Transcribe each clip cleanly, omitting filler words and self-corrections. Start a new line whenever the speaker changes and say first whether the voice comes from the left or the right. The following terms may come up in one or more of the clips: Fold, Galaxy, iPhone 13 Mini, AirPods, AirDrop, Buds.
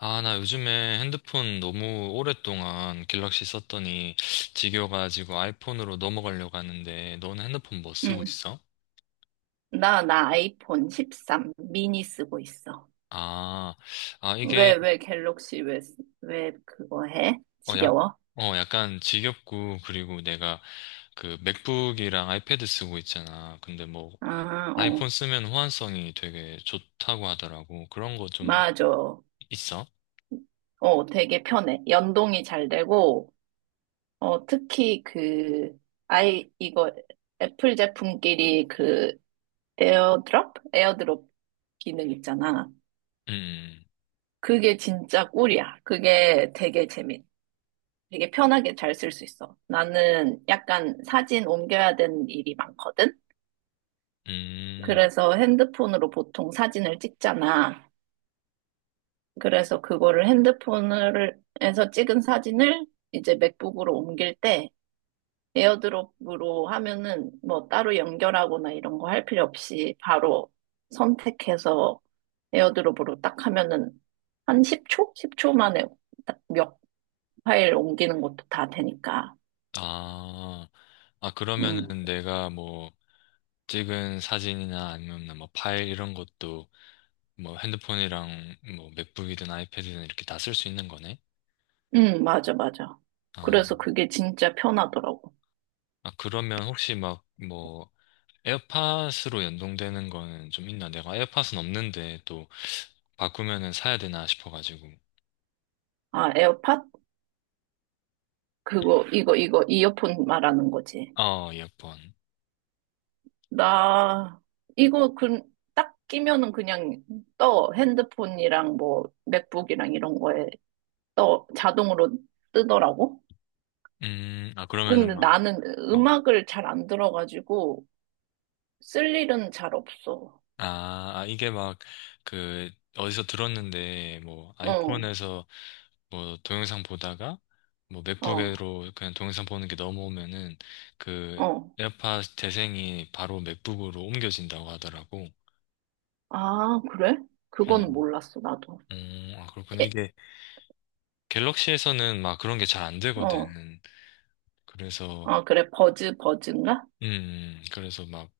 left: 아, 나 요즘에 핸드폰 너무 오랫동안 갤럭시 썼더니 지겨워가지고 아이폰으로 넘어가려고 하는데, 너는 핸드폰 뭐 쓰고
right: 응.
left: 있어?
right: 나 아이폰 13 미니 쓰고 있어.
left: 아, 아, 이게,
right: 왜 갤럭시 왜 그거 해?
left: 어, 약,
right: 지겨워?
left: 어, 약간 지겹고, 그리고 내가 그 맥북이랑 아이패드 쓰고 있잖아. 근데 뭐, 아이폰
right: 어.
left: 쓰면 호환성이 되게 좋다고 하더라고. 그런 거 좀
right: 맞아.
left: 있어?
right: 어, 되게 편해. 연동이 잘 되고, 어, 특히 그, 아이, 이거 애플 제품끼리 그 에어드롭 기능 있잖아.
left: 음,
right: 그게 진짜 꿀이야. 되게 편하게 잘 쓸 수 있어. 나는 약간 사진 옮겨야 되는 일이 많거든?
left: 음, 음.
right: 그래서 핸드폰으로 보통 사진을 찍잖아. 그래서 그거를 핸드폰에서 찍은 사진을 이제 맥북으로 옮길 때 에어드롭으로 하면은 뭐 따로 연결하거나 이런 거 할 필요 없이 바로 선택해서 에어드롭으로 딱 하면은 한 10초 만에 딱 몇 파일 옮기는 것도 다 되니까.
left: 아,
right: 음,
left: 그러면은 내가 뭐, 찍은 사진이나 아니면 뭐 파일 이런 것도 뭐 핸드폰이랑 뭐 맥북이든 아이패드든 이렇게 다 쓸 수 있는 거네?
right: 맞아, 맞아.
left: 아,
right: 그래서 그게 진짜 편하더라고.
left: 그러면 혹시 막 뭐 에어팟으로 연동되는 거는 좀 있나? 내가 에어팟은 없는데 또 바꾸면은 사야 되나 싶어가지고.
right: 아, 에어팟? 이어폰 말하는 거지.
left: 어, 이어폰.
right: 나, 이거, 그, 딱 끼면은 그냥 떠. 핸드폰이랑 뭐, 맥북이랑 이런 거에 떠. 자동으로 뜨더라고.
left: 아, 그러면은
right: 근데
left: 막,
right: 나는
left: 어.
right: 음악을 잘 안 들어가지고, 쓸 일은 잘 없어.
left: 아, 아, 이게 막, 그, 어디서 들었는데, 뭐,
right: 어,
left: 아이폰에서 뭐 동영상 보다가 뭐
right: 어,
left: 맥북으로 그냥 동영상 보는 게 넘어오면은 그
right: 어.
left: 에어팟 재생이 바로 맥북으로 옮겨진다고 하더라고.
right: 아, 그래? 그건
left: 어,
right: 몰랐어, 나도.
left: 아, 그렇구나.
right: 예,
left: 이게 갤럭시에서는 막 그런 게 잘 안 되거든.
right: 어,
left: 그래서,
right: 어, 그래. 버즈인가?
left: 음, 그래서 막,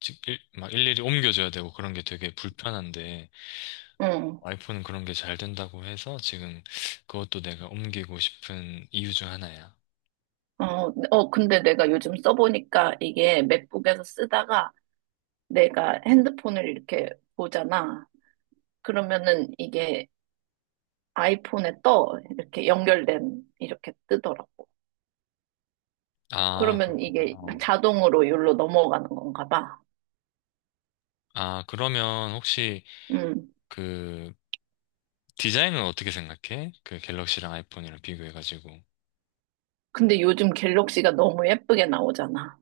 left: 지- 일, 막 일일이 옮겨줘야 되고 그런 게 되게 불편한데
right: 응.
left: 아이폰은 그런 게 잘 된다고 해서 지금 그것도 내가 옮기고 싶은 이유 중 하나야.
right: 어, 어, 근데 내가 요즘 써보니까 이게 맥북에서 쓰다가 내가 핸드폰을 이렇게 보잖아. 그러면은 이게 아이폰에 떠. 이렇게 뜨더라고.
left: 아,
right: 그러면
left: 그렇구나.
right: 이게
left: 어.
right: 자동으로 여기로 넘어가는 건가 봐.
left: 아, 그러면 혹시
right: 음.
left: 그 디자인은 어떻게 생각해? 그 갤럭시랑 아이폰이랑 비교해가지고.
right: 근데 요즘 갤럭시가 너무 예쁘게 나오잖아.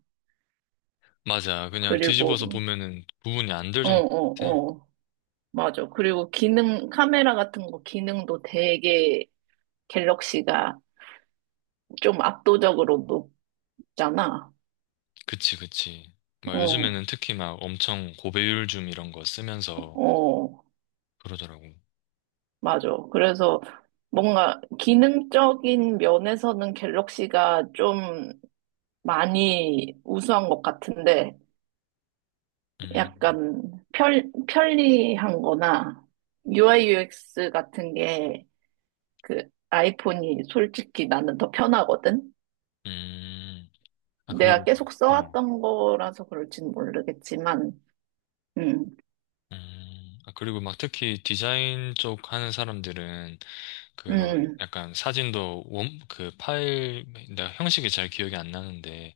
left: 맞아. 그냥 뒤집어서
right: 그리고,
left: 보면은 구분이 안 될
right: 어,
left: 정도 같아.
right: 어, 어. 맞아. 그리고 카메라 같은 거 기능도 되게 갤럭시가 좀 압도적으로 높잖아.
left: 그치, 그치. 막
right: 어,
left: 요즘에는 특히 막 엄청 고배율 줌 이런 거 쓰면서
right: 어.
left: 그러더라고.
right: 맞아. 그래서 뭔가 기능적인 면에서는 갤럭시가 좀 많이 우수한 것 같은데
left: 음,
right: 약간 편리한 거나 UI UX 같은 게 그 아이폰이 솔직히 나는 더 편하거든?
left: 음. 아,
right: 내가
left: 그리고 막,
right: 계속
left: 어.
right: 써왔던 거라서 그럴진 모르겠지만, 음,
left: 아, 그리고 막 특히 디자인 쪽 하는 사람들은 그런
right: 음,
left: 약간 사진도 그 파일, 나 형식이 잘 기억이 안 나는데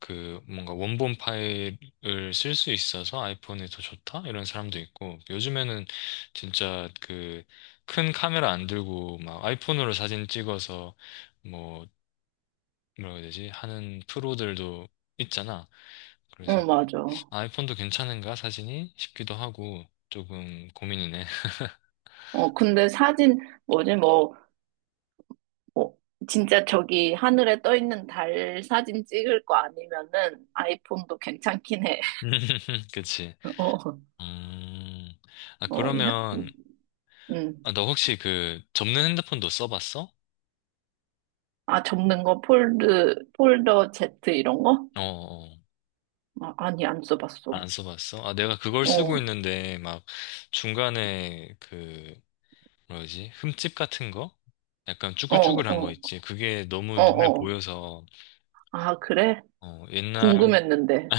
left: 그 뭔가 원본 파일을 쓸 수 있어서 아이폰이 더 좋다? 이런 사람도 있고 요즘에는 진짜 그 큰 카메라 안 들고 막 아이폰으로 사진 찍어서 뭐 뭐라고 해야 되지? 하는 프로들도 있잖아.
right: 어,
left: 그래서
right: 맞아.
left: 아이폰도 괜찮은가 사진이 싶기도 하고 조금 고민이네.
right: 어, 근데 사진, 뭐지, 뭐, 어, 진짜 저기 하늘에 떠 있는 달 사진 찍을 거 아니면은 아이폰도 괜찮긴 해.
left: 그치.
right: 어,
left: 음. 아
right: 어, 야,
left: 그러면
right: 음.
left: 아, 너 혹시 그 접는 핸드폰도 써봤어?
right: 아, 접는 거 폴더 Z 이런 거?
left: 어, 어.
right: 아, 아니, 안
left: 안
right: 써봤어.
left: 써봤어? 아 내가 그걸
right: 어,
left: 쓰고
right: 어,
left: 있는데 막 중간에 그 뭐지 흠집 같은 거? 약간
right: 어,
left: 쭈글쭈글한 거
right: 어,
left: 있지. 그게 너무 눈에
right: 어.
left: 보여서
right: 아, 그래?
left: 어, 옛날
right: 궁금했는데.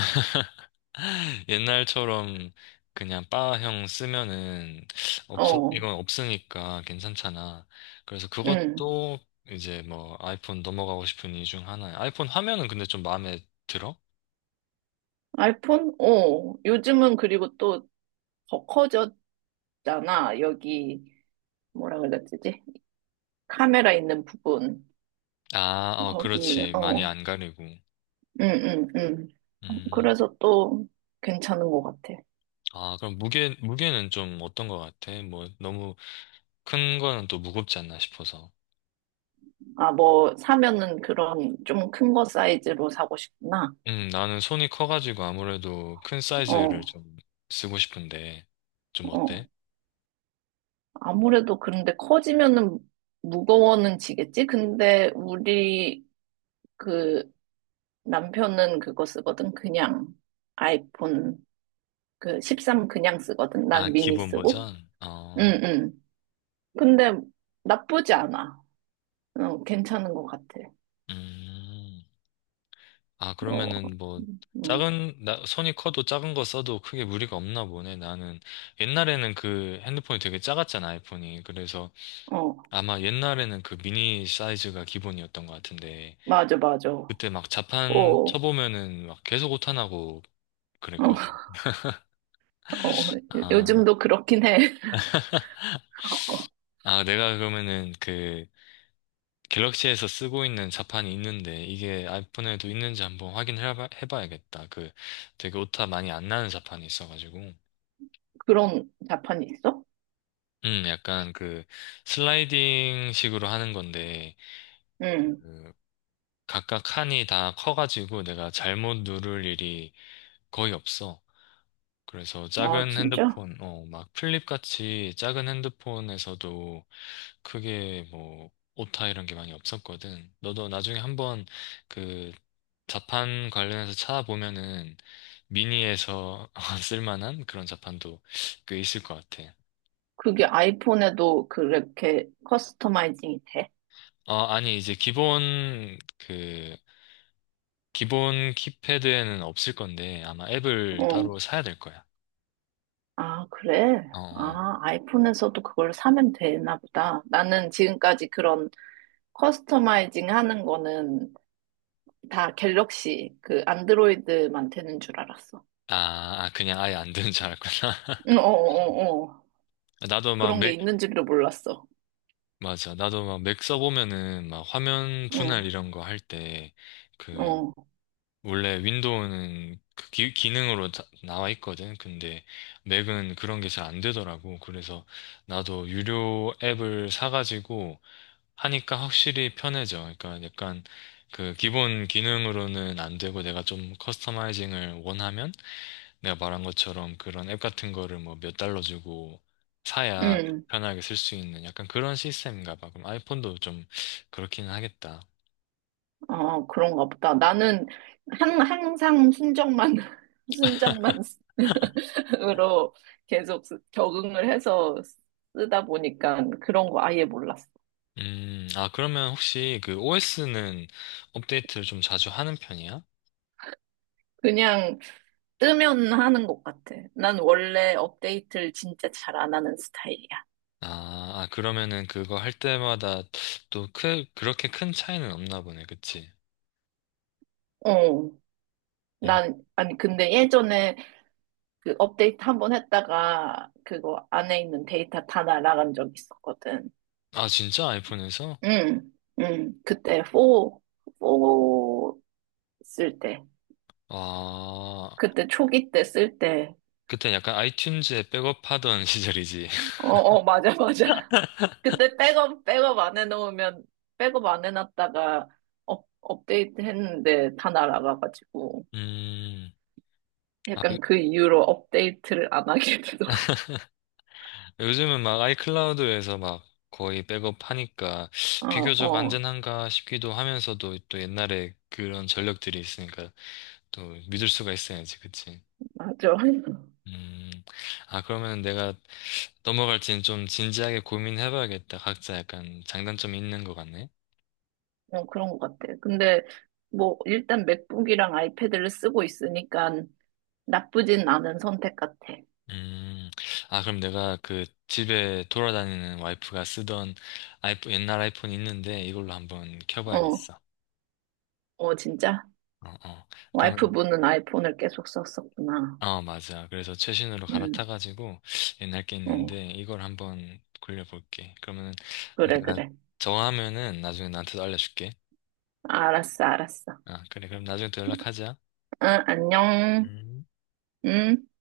left: 옛날처럼 그냥 바형 쓰면은 없어 이건
right: 어,
left: 없으니까 괜찮잖아. 그래서
right: 음.
left: 그것도 이제 뭐 아이폰 넘어가고 싶은 이유 중 하나야. 아이폰 화면은 근데 좀 마음에 들어?
right: 아이폰? 어. 요즘은 그리고 또 더 커졌잖아. 여기, 뭐라 그랬지? 카메라 있는 부분.
left: 아, 어,
right: 거기,
left: 그렇지. 많이
right: 어.
left: 안 가리고.
right: 응, 응, 응.
left: 음.
right: 그래서 또 괜찮은 것 같아.
left: 아, 그럼 무게는 좀 어떤 것 같아? 뭐 너무 큰 거는 또 무겁지 않나 싶어서.
right: 아, 뭐, 사면은 그런 좀 큰 거 사이즈로 사고 싶구나.
left: 나는 손이 커가지고 아무래도 큰 사이즈를
right: 어,
left: 좀 쓰고 싶은데 좀 어때?
right: 어. 아무래도 그런데 커지면은 무거워는 지겠지? 근데 우리 그 남편은 그거 쓰거든. 그냥 아이폰 그 13 그냥 쓰거든.
left: 아,
right: 난 미니
left: 기본
right: 쓰고.
left: 버전?
right: 응,
left: 어.
right: 응. 근데 나쁘지 않아. 어, 괜찮은 것 같아.
left: 음. 아,
right: 어,
left: 그러면은 뭐,
right: 응,
left: 작은, 나, 손이 커도 작은 거 써도 크게 무리가 없나 보네. 나는 옛날에는 그 핸드폰이 되게 작았잖아, 아이폰이. 그래서
right: 어.
left: 아마 옛날에는 그 미니 사이즈가 기본이었던 것 같은데,
right: 맞아, 맞아. 어,
left: 그때 막 자판
right: 어,
left: 쳐보면은 막 계속 오타나고 그랬거든.
right: 어,
left: 아,
right: 요즘도 그렇긴 해. 어,
left: 내가 그러면은 그 갤럭시에서 쓰고 있는 자판이 있는데, 이게 아이폰에도 있는지 한번 확인해 봐야겠다. 그 되게 오타 많이 안 나는 자판이 있어가지고.
right: 그런 자판이 있어?
left: 약간 그 슬라이딩 식으로 하는 건데,
right: 응.
left: 그 각각 칸이 다 커가지고 내가 잘못 누를 일이 거의 없어. 그래서
right: 아,
left: 작은
right: 진짜?
left: 핸드폰, 어, 막 플립 같이 작은 핸드폰에서도 크게 뭐 오타 이런 게 많이 없었거든. 너도 나중에 한번 그 자판 관련해서 찾아보면은 미니에서 쓸만한 그런 자판도 꽤 있을 것 같아.
right: 그게 아이폰에도 그렇게 커스터마이징이 돼?
left: 어, 아니, 이제 기본 키패드에는 없을 건데 아마 앱을
right: 어.
left: 따로 사야 될 거야.
right: 아, 그래?
left: 어, 어.
right: 아, 아이폰에서도 그걸 사면 되나 보다. 나는 지금까지 그런 커스터마이징 하는 거는 다 갤럭시, 그 안드로이드만 되는 줄 알았어.
left: 아, 아, 그냥 아예 안 되는 줄 알았구나.
right: 응, 어, 어, 어. 어.
left: 나도 막
right: 그런 게
left: 맥,
right: 있는 줄도 몰랐어.
left: 맞아. 나도 막 맥 써보면은 막 화면
right: 응,
left: 분할 이런 거 할 때 그,
right: 어,
left: 원래 윈도우는 그 기능으로 다- 나와 있거든. 근데 맥은 그런 게 잘 안 되더라고. 그래서 나도 유료 앱을 사가지고 하니까 확실히 편해져. 그러니까 약간 그 기본 기능으로는 안 되고 내가 좀 커스터마이징을 원하면 내가 말한 것처럼 그런 앱 같은 거를 뭐 몇 달러 주고 사야 좀
right: 응.
left: 편하게 쓸 수 있는 약간 그런 시스템인가 봐. 그럼 아이폰도 좀 그렇기는 하겠다.
right: 아, 그런가 보다. 나는 항상 순정만, 순정만 으로 계속 적응을 해서 쓰다 보니까 그런 거 아예 몰랐어.
left: 아, 그러면 혹시 그 OS는 업데이트를 좀 자주 하는 편이야?
right: 그냥 뜨면 하는 것 같아. 난 원래 업데이트를 진짜 잘 안 하는 스타일이야.
left: 아, 그러면은 그거 할 때마다 또 크, 그렇게 큰 차이는 없나 보네. 그치?
right: 어.
left: 음.
right: 난, 아니, 근데 예전에 그 업데이트 한 번 했다가 그거 안에 있는 데이터 다 날아간 적 있었거든.
left: 아, 진짜 아이폰에서?
right: 응, 응. 그때 4 쓸 때.
left: 아,
right: 그때 초기 때 쓸 때.
left: 그때 약간 아이튠즈에 백업하던 시절이지.
right: 어, 어, 맞아, 맞아. 그때 백업 안 해놓으면, 백업 안 해놨다가 업데이트 했는데 다 날아가가지고.
left: 음, 아, 요-
right: 약간 그 이후로 업데이트를 안 하게 되더라.
left: 요즘은 막 아이클라우드에서 막 거의 백업하니까
right: 어,
left: 비교적
right: 어,
left: 안전한가 싶기도 하면서도 또 옛날에 그런 전력들이 있으니까 또 믿을 수가 있어야지, 그치?
right: 맞아.
left: 음, 아, 그러면 내가 넘어갈지는 좀 진지하게 고민해봐야겠다. 각자 약간 장단점이 있는 것 같네.
right: 어, 그런 것 같아. 근데 뭐, 일단 맥북이랑 아이패드를 쓰고 있으니까 나쁘진 않은 선택 같아.
left: 음, 아, 그럼 내가 그 집에 돌아다니는 와이프가 쓰던 아이폰, 옛날 아이폰이 있는데 이걸로 한번
right: 어,
left: 켜봐야겠어.
right: 어, 진짜?
left: 어, 어. 그러면,
right: 와이프분은 아이폰을 계속 썼었구나.
left: 어, 맞아. 그래서 최신으로
right: 응
left: 갈아타가지고 옛날 게
right: 어.
left: 있는데 이걸 한번 굴려볼게. 그러면
right: 그래,
left: 내가
right: 그래.
left: 정하면은 나중에 나한테도 알려줄게.
right: 알았어, 알았어.
left: 아, 그래. 그럼 나중에 또 연락하자.
right: 응, 안녕.
left: 음.
right: 응.